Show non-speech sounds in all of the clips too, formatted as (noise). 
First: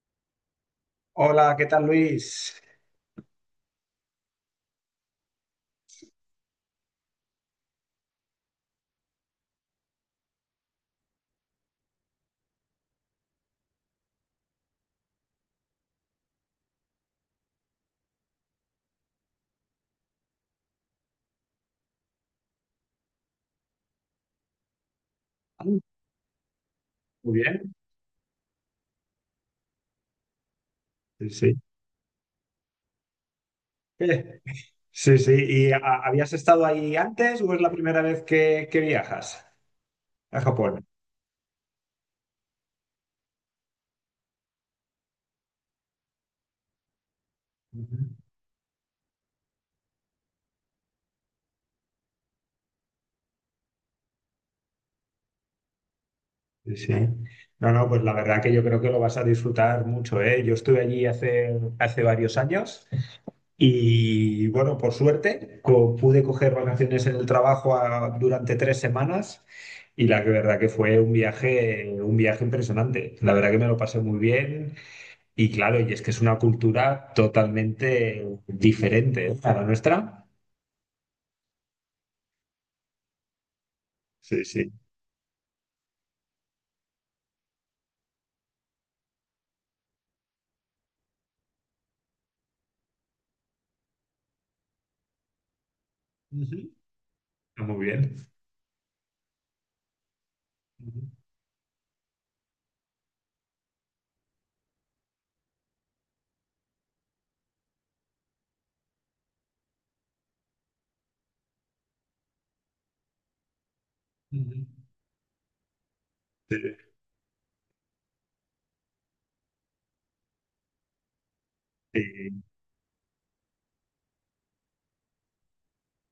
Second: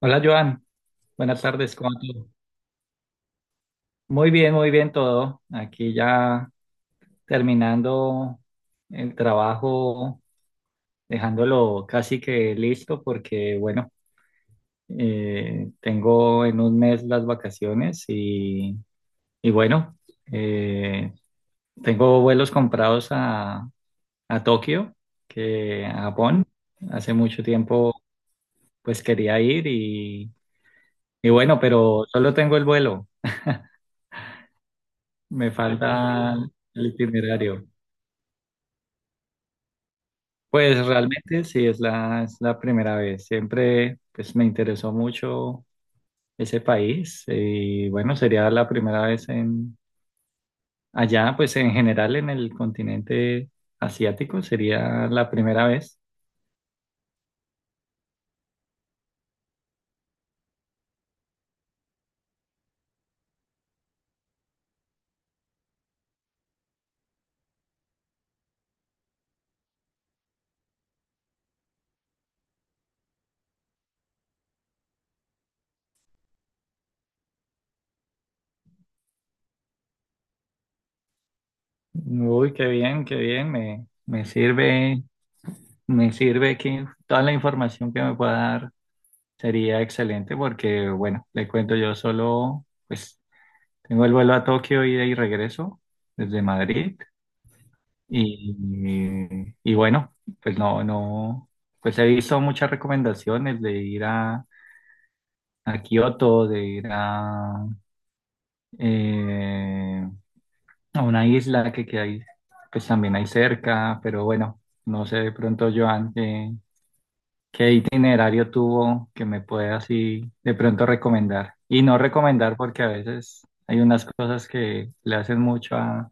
Hola Joan, buenas Hola, ¿qué tardes, tal ¿cómo va todo? Luis? Muy bien todo. Aquí ya terminando el trabajo, dejándolo casi que listo porque, bueno, tengo en un mes las vacaciones y bueno, eh, tengo vuelos comprados a Tokio, Ah, que a Japón. Hace muy mucho bien, tiempo pues quería ir y, y sí, bueno, sí. pero solo tengo el vuelo. Eh, Sí, sí. Me ¿Y habías falta estado el ahí antes o es itinerario. la primera vez que viajas a Pues Japón? realmente sí, es la primera vez. Siempre pues, me interesó mucho ese país y Ujú. bueno, sería la primera vez en allá, pues en general en el continente asiático, sería la primera vez. Sí, sí. No, no, pues la verdad que yo creo que lo vas a disfrutar mucho, ¿eh? Yo estuve allí hace varios años y bueno, por suerte pude coger vacaciones en el trabajo durante tres semanas y la que verdad que fue un viaje impresionante. La verdad que me lo pasé muy bien. Y claro, y es que es una cultura totalmente diferente, ¿eh?, a la nuestra. Uy, qué bien, me, me Sí, sí. sirve, me sirve que toda la información que me pueda dar sería excelente porque bueno, le cuento yo solo, pues tengo el vuelo a Tokio, ida y regreso desde Ujú. Madrid. Está muy bien. Y bueno, pues no, Ujú, no, pues he visto muchas recomendaciones de ir a Kioto, de ir eh, a una isla que hay, pues también hay cerca, pero bueno, ujú. no sé de pronto, Joan, qué, Sí, qué itinerario tuvo que me pueda así de pronto recomendar. Y no y- recomendar porque a veces hay unas cosas que le hacen mucho a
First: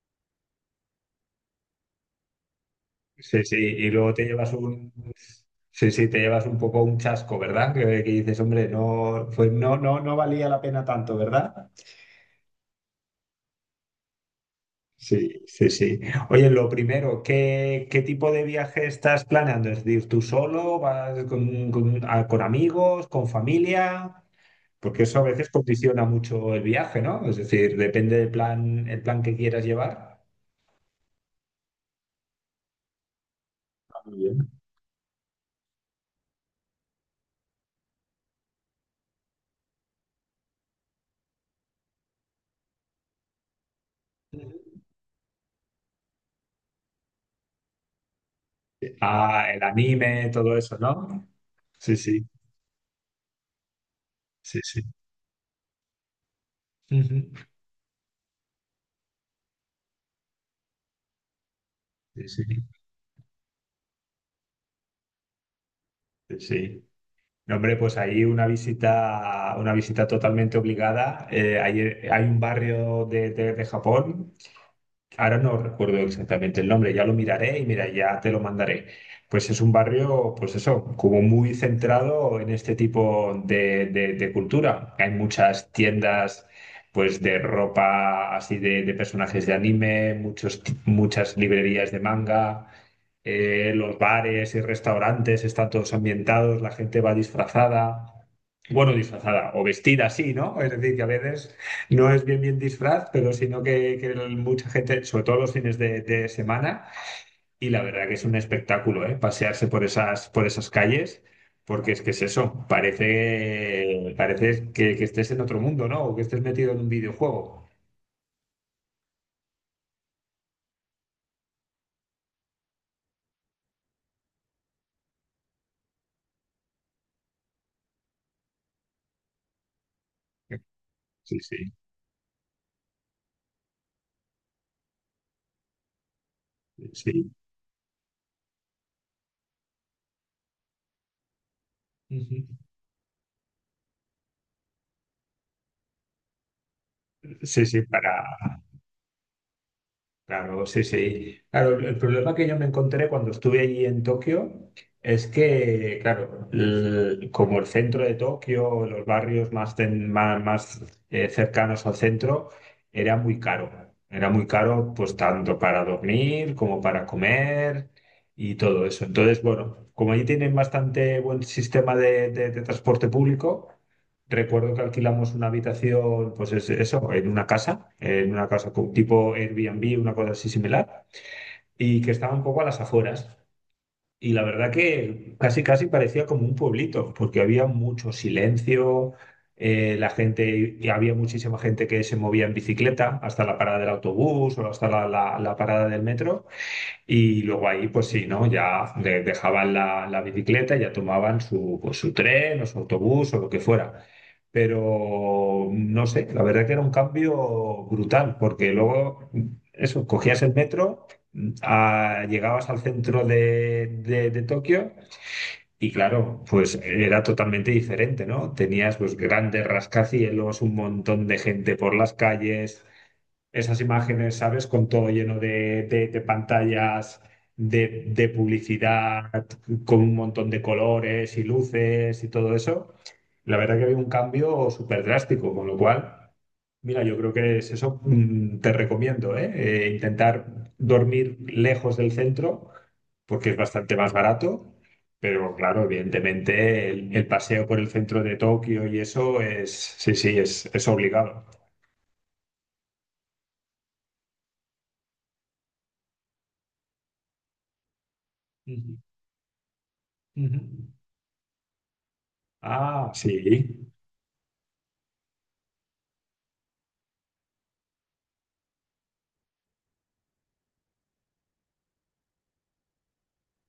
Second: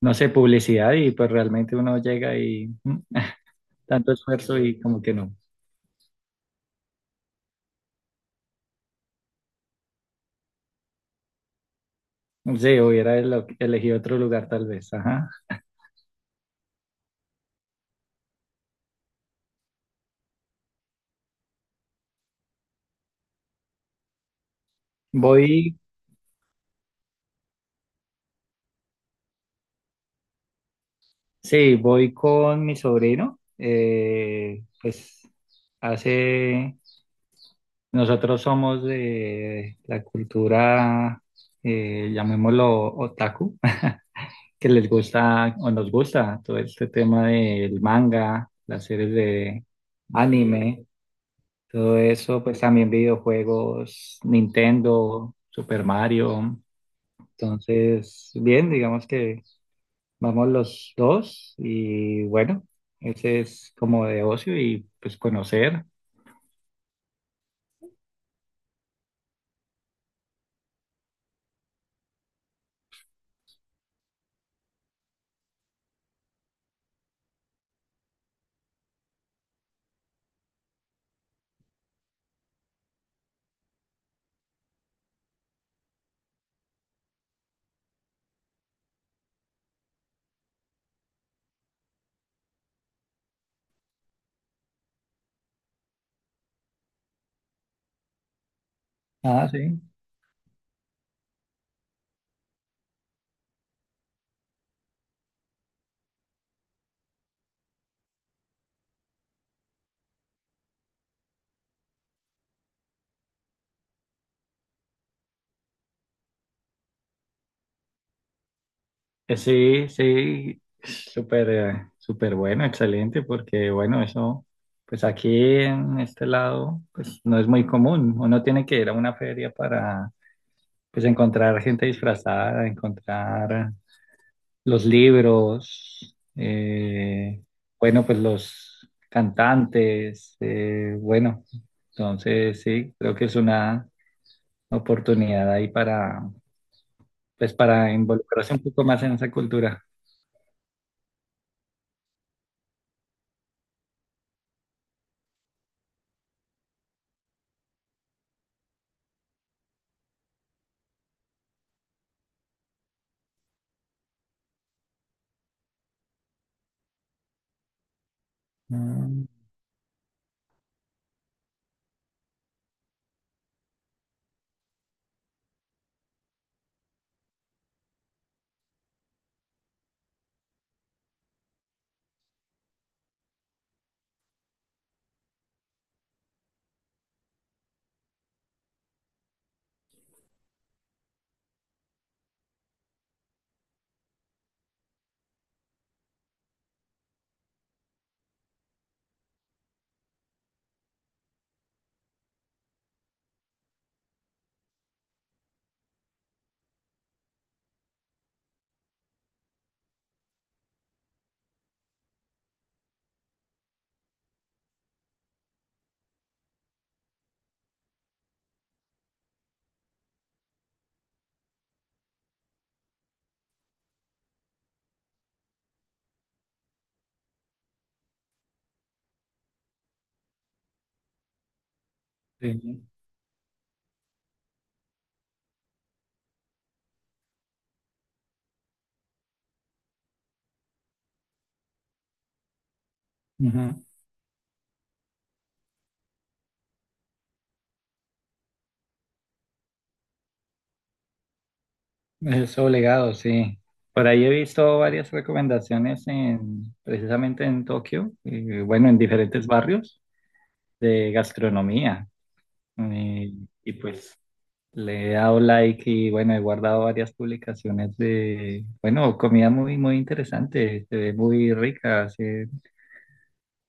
no sé, publicidad y pues realmente uno llega y sí, sí, y tanto luego te llevas esfuerzo y un... como que no. Sí, sí, te llevas un poco un chasco, ¿verdad? Que dices, hombre, no, pues no, no, no valía la pena tanto, ¿verdad? Sí, elegido otro lugar tal vez. Ajá. Sí, sí, sí. Oye, lo primero, ¿qué, qué tipo de viaje estás planeando? ¿Es decir, tú solo? ¿Vas con amigos? ¿Con familia? Porque eso a veces Voy, condiciona mucho el viaje, ¿no? Es decir, depende del plan, el plan que quieras llevar. sí, voy con mi sobrino. Ah, muy bien. Hace, Nosotros somos de la cultura, llamémoslo otaku, (laughs) que les gusta o nos gusta todo este tema del manga, las series Ah, el de anime, todo eso, anime. ¿no? Sí, Todo sí, eso, pues también videojuegos, sí, sí. Nintendo, Super Mario. Ujú. Entonces, bien, digamos que vamos los dos y Sí, sí, bueno, ese es como de ocio y pues conocer. sí. Sí. No, hombre, pues ahí una visita totalmente obligada. Hay un barrio de, de Japón. Ahora no recuerdo exactamente el nombre, ya lo miraré y mira, ya te lo mandaré. Pues es un barrio, pues eso, como muy centrado en este tipo de, de cultura. Hay muchas tiendas, pues de ropa así de personajes de anime, muchos, muchas librerías de manga. Eh, los bares y restaurantes están todos ambientados, la gente va disfrazada, bueno, Ah, disfrazada o sí. vestida así, ¿no? Es decir, que a veces no es bien bien disfraz, pero sino que mucha gente, sobre todo los fines de semana, y la verdad que es un espectáculo, ¿eh? Pasearse por esas calles. Porque es que es eso, parece, parece que estés en otro mundo, ¿no? O que estés metido en un videojuego. Sí, sí, súper, súper bueno, excelente, porque bueno, eso, pues aquí en este lado, pues no es muy común. Uno tiene que ir a una feria para, pues Sí, encontrar sí, gente disfrazada, encontrar los libros, sí. Bueno, pues los cantantes, bueno, Ujú. entonces sí, creo que es una oportunidad ahí para, pues Sí, sí, para para. involucrarse un poco más en esa cultura. Claro, sí, sí. Claro, el problema que yo me encontré cuando estuve allí en Tokio es que, claro, como el centro de Tokio, los barrios más, más, cercanos al centro, era muy caro. Era muy caro, pues tanto para dormir como para comer y todo eso. Mm, Entonces, bueno, como allí tienen bastante buen sistema de de transporte público, recuerdo que alquilamos una habitación, pues eso, en una casa con tipo Airbnb, una cosa así similar, y que estaba un poco a las afueras. Y la verdad que casi, casi parecía como un pueblito, porque había mucho silencio, la gente, y había muchísima gente que se movía en bicicleta hasta la parada del autobús o hasta la parada del metro. Y luego ahí, pues sí, ¿no? Ya dejaban la, la bicicleta, y ya tomaban su, pues, su tren o su autobús o lo que fuera. Pero no sé, la verdad que era un cambio brutal, porque luego, eso, cogías el metro, llegabas al centro de, de Tokio y claro, pues era totalmente diferente, ¿no? Tenías pues grandes rascacielos, un montón de gente por las calles, esas imágenes, ¿sabes? Con todo lleno de, de pantallas, de publicidad, con un montón de colores y luces y todo sí. eso. La verdad que había un cambio súper drástico, con lo cual, mira, yo creo que es eso, te recomiendo, ¿eh? Intentar dormir lejos del centro, porque es Ujú. bastante más barato. Pero claro, evidentemente el paseo por el centro de Tokio y eso es, sí, sí, es obligado. Es obligado, sí. Por ahí he visto varias recomendaciones en, precisamente en Tokio, bueno, Ujú, en diferentes barrios ujú. de gastronomía. Ah, Eh, sí. y pues Le he dado like y bueno, he guardado varias publicaciones de, bueno, comida muy, muy interesante, se ve muy rica, hacen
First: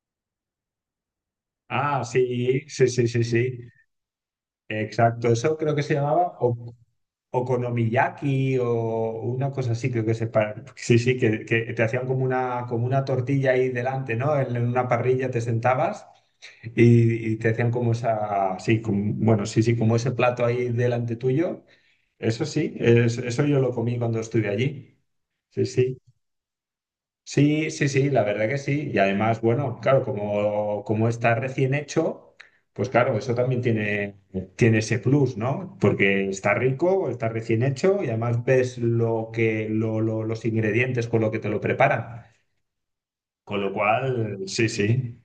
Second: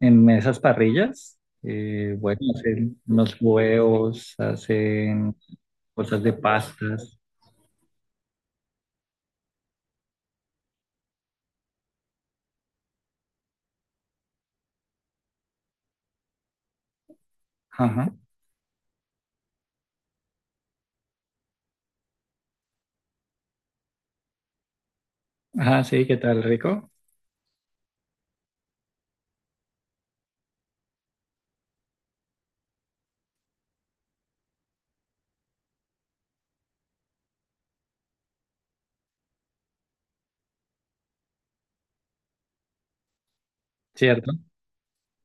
en esas parrillas, Ah, bueno, sí, sí, hacen sí, sí, unos sí. huevos, Exacto. hacen Eso creo que se cosas de llamaba pastas. okonomiyaki o una cosa así, creo que se Sí, sí, que te hacían como una tortilla ahí delante, ¿no? En una parrilla te sentabas y te hacían como Ajá. esa, sí, como- bueno, sí, sí, como ese plato ahí delante tuyo. Eso sí, eso yo lo comí cuando estuve allí. Sí, Ah, sí. sí, qué tal, rico, Sí, sí, sí, la verdad que sí. Y además, bueno, claro, como, como está recién hecho, pues claro, eso también tiene, tiene ese plus, ¿no? Porque está rico, está recién hecho y además ves lo que, los ingredientes con lo que te lo preparan. Con lo ¿cierto? cual, sí, sí.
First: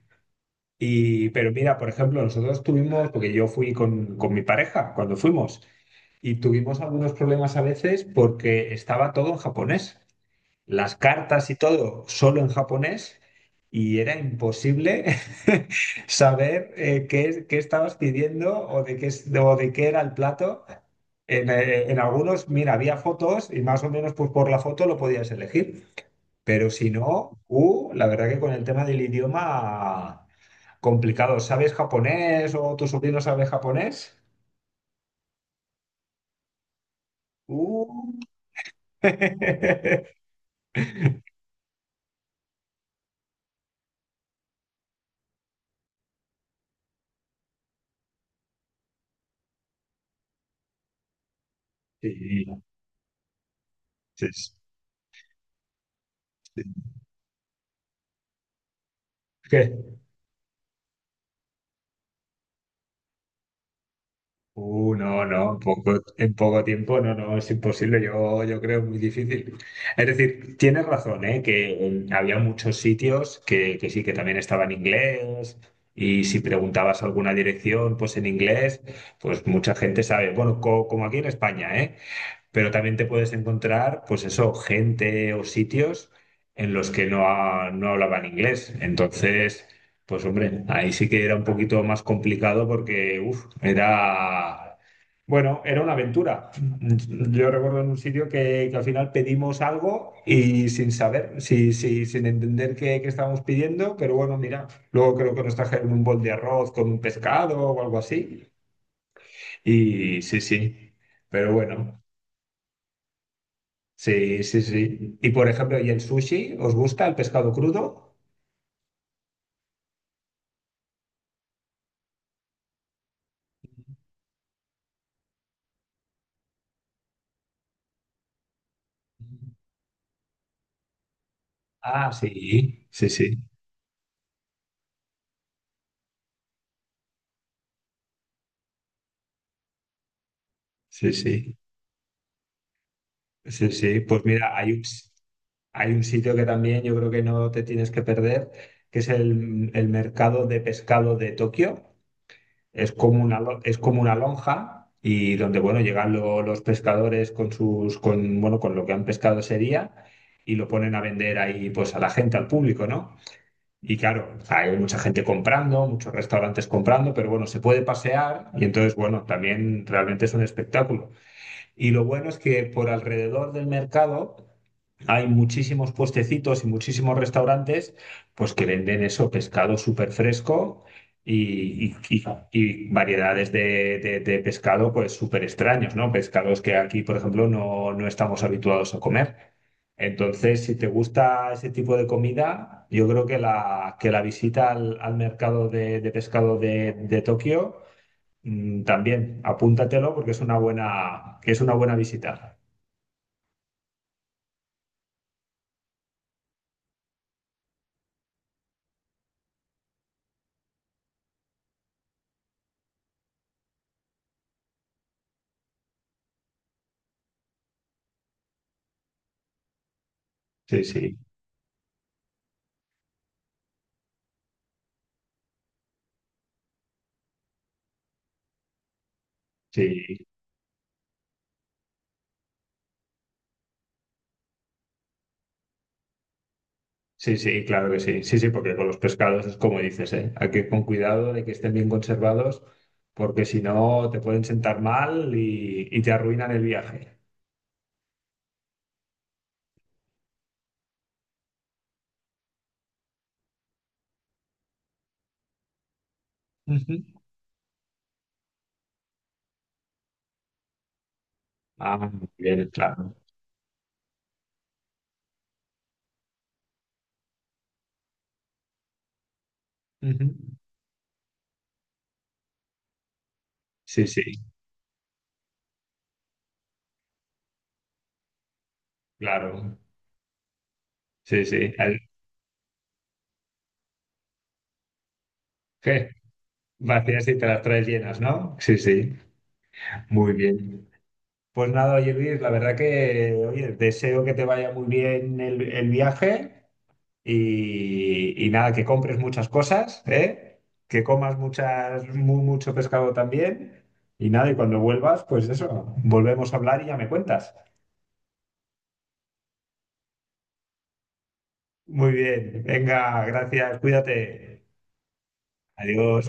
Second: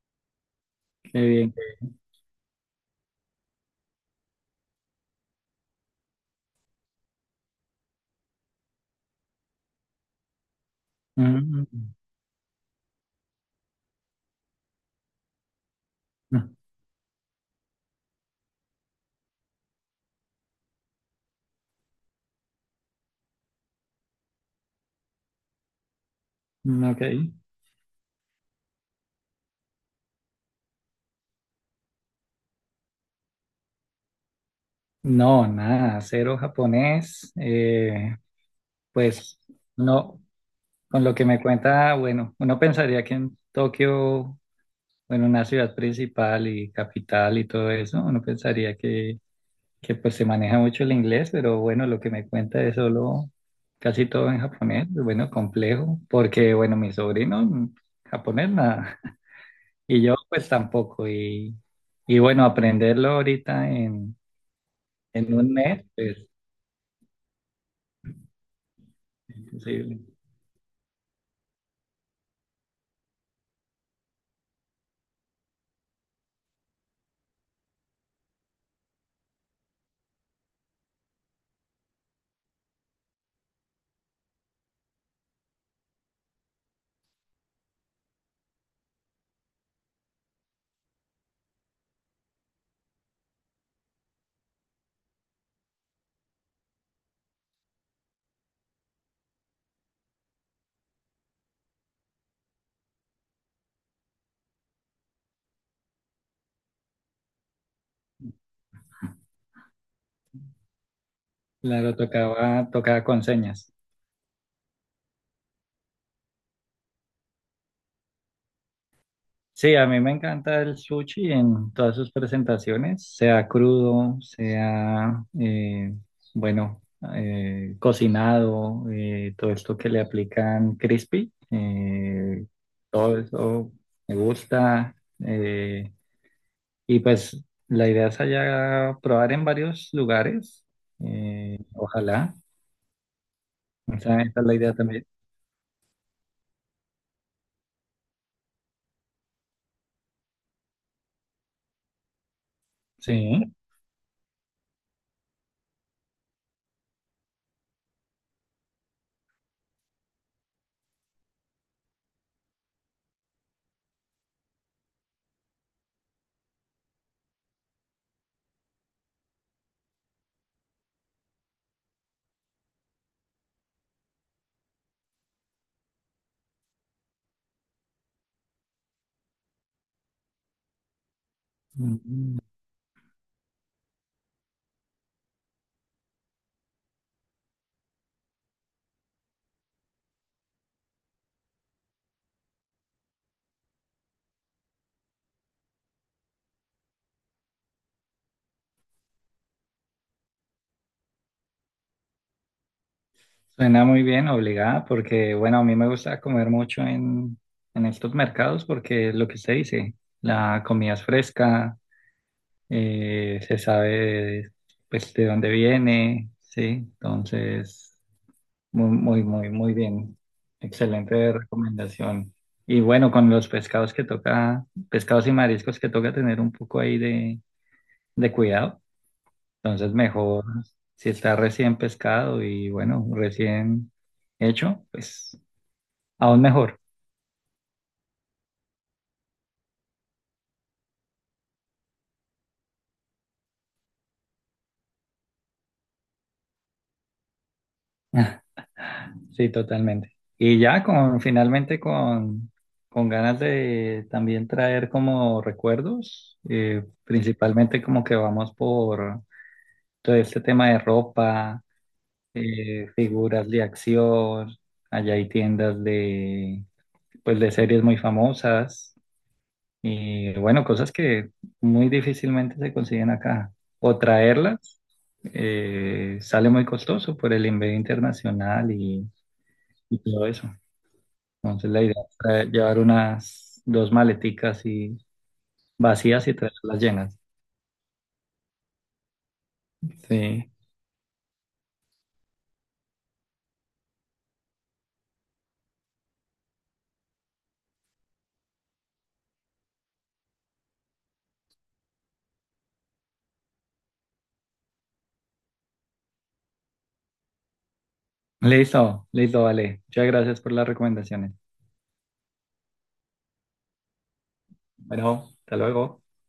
Qué Y, pero bien. mira, por ejemplo, nosotros tuvimos, porque yo fui con mi pareja cuando fuimos, y tuvimos algunos problemas a veces porque estaba todo en japonés, las cartas y Mm, todo solo en japonés y era imposible (laughs) mm, saber, qué, qué estabas pidiendo o de qué, o de qué era el plato. En algunos, mira, había fotos y más o menos pues, por la foto lo podías elegir, pero mm, si ok. no, la verdad que con el tema del idioma complicado. ¿Sabes japonés o tu sobrino sabe japonés? No, nada, cero japonés, Uh. Pues (laughs) no, con lo que me cuenta, bueno, uno pensaría que en Tokio bueno, una ciudad principal y capital y todo eso, uno pensaría que pues se maneja mucho el inglés, pero bueno, lo que me Sí, cuenta es solo casi sí, todo en japonés, bueno, complejo, porque sí. bueno, mi sobrino japonés nada, (laughs) ¿Qué? y yo pues tampoco, y bueno, aprenderlo ahorita No, en un no, mes, pues en poco tiempo, no, no, es imposible, yo creo muy difícil. imposible. Es decir, tienes razón, ¿eh? Que había muchos sitios que sí, que también estaba en inglés, y si preguntabas alguna dirección, pues en inglés, pues mucha gente sabe, bueno, como aquí en España, ¿eh? Pero también te puedes encontrar, pues eso, gente o sitios en los que no, no hablaban inglés. Entonces, pues hombre, ahí sí que era un poquito más complicado porque, uff, era, bueno, era una aventura. Yo recuerdo en un sitio que al final pedimos algo y sin saber, sí, sí, sin entender qué, qué estábamos pidiendo, pero bueno, mira, luego creo que nos trajeron un bol de arroz con un pescado o algo así. Y sí, sí, pero Claro, bueno. tocaba, tocaba con señas. Sí, sí, sí. Y por ejemplo, ¿y el sushi? ¿Os gusta el pescado crudo? Sí, a mí me encanta el sushi en todas sus presentaciones, sea crudo, sea, bueno, cocinado, todo esto que le aplican crispy, Ah, sí, sí, todo sí, eso me gusta. Y pues la idea es allá probar en varios lugares, sí, sí, ojalá, sí, sí. esa, Pues esa es la mira, idea también. hay un sitio que también yo creo que no te tienes que perder, que es el mercado de pescado de Tokio. Es como una, Sí. Es como una lonja y donde, bueno, llegan los pescadores con sus, con, bueno, con lo que han pescado ese día y lo ponen a vender ahí, pues, a la gente, al público, ¿no? Y claro, o sea, hay mucha gente comprando, muchos restaurantes comprando, pero bueno, se puede pasear y entonces, bueno, también realmente es un espectáculo. Y lo bueno es que por alrededor del mercado hay muchísimos puestecitos y muchísimos restaurantes pues que venden eso, pescado súper fresco y, y- y- y variedades de, de pescado pues súper extraños, ¿no? Pescados que aquí, por ejemplo, no, no estamos habituados a comer. Entonces, si te gusta ese tipo de comida, yo creo que la visita al, al mercado de pescado de Tokio, mm, también apúntatelo porque es una buena, que es una buena visita. Suena muy bien, obligada, porque bueno, a mí me gusta comer mucho en estos mercados porque lo que usted dice, la comida es fresca, se sabe pues de dónde viene, sí, entonces muy, muy, muy, muy bien. Sí, sí, Excelente recomendación. Y bueno, con los pescados que toca, pescados y mariscos que toca tener un poco ahí de cuidado, entonces sí, mejor si está recién pescado y bueno, recién hecho, pues. Aún mejor. sí, sí, claro que sí. Sí, sí, porque con los pescados es como dices, ¿eh? Hay que ir con cuidado de que estén bien conservados porque si no te pueden sentar mal y te arruinan el viaje. (laughs) Sí, totalmente. Y ya con finalmente con ganas de también traer como recuerdos, Ujú. principalmente como que vamos por todo este tema de ropa, Ah, muy bien, claro. figuras de acción, allá hay tiendas de pues de series muy famosas Ujú. y bueno, cosas que muy difícilmente se consiguen acá. O Sí, sí, traerlas eh, sale muy costoso por el envío internacional y claro. y todo eso. Sí, Entonces sí. la idea es llevar unas dos maleticas y Je, vacías y traerlas llenas. vacías y te las traes llenas, ¿no? Sí, sí, muy Sí. bien. Pues nada, oye Luis, la verdad que, oye, deseo que te vaya muy bien el viaje y nada, que compres muchas cosas, ¿eh? Que comas muchas, mucho pescado también y nada, y cuando vuelvas, pues eso, volvemos a hablar y ya me cuentas. Listo, listo, vale. Muchas gracias por las recomendaciones. Muy bien, venga, gracias, cuídate. Bueno, hasta luego. Adiós.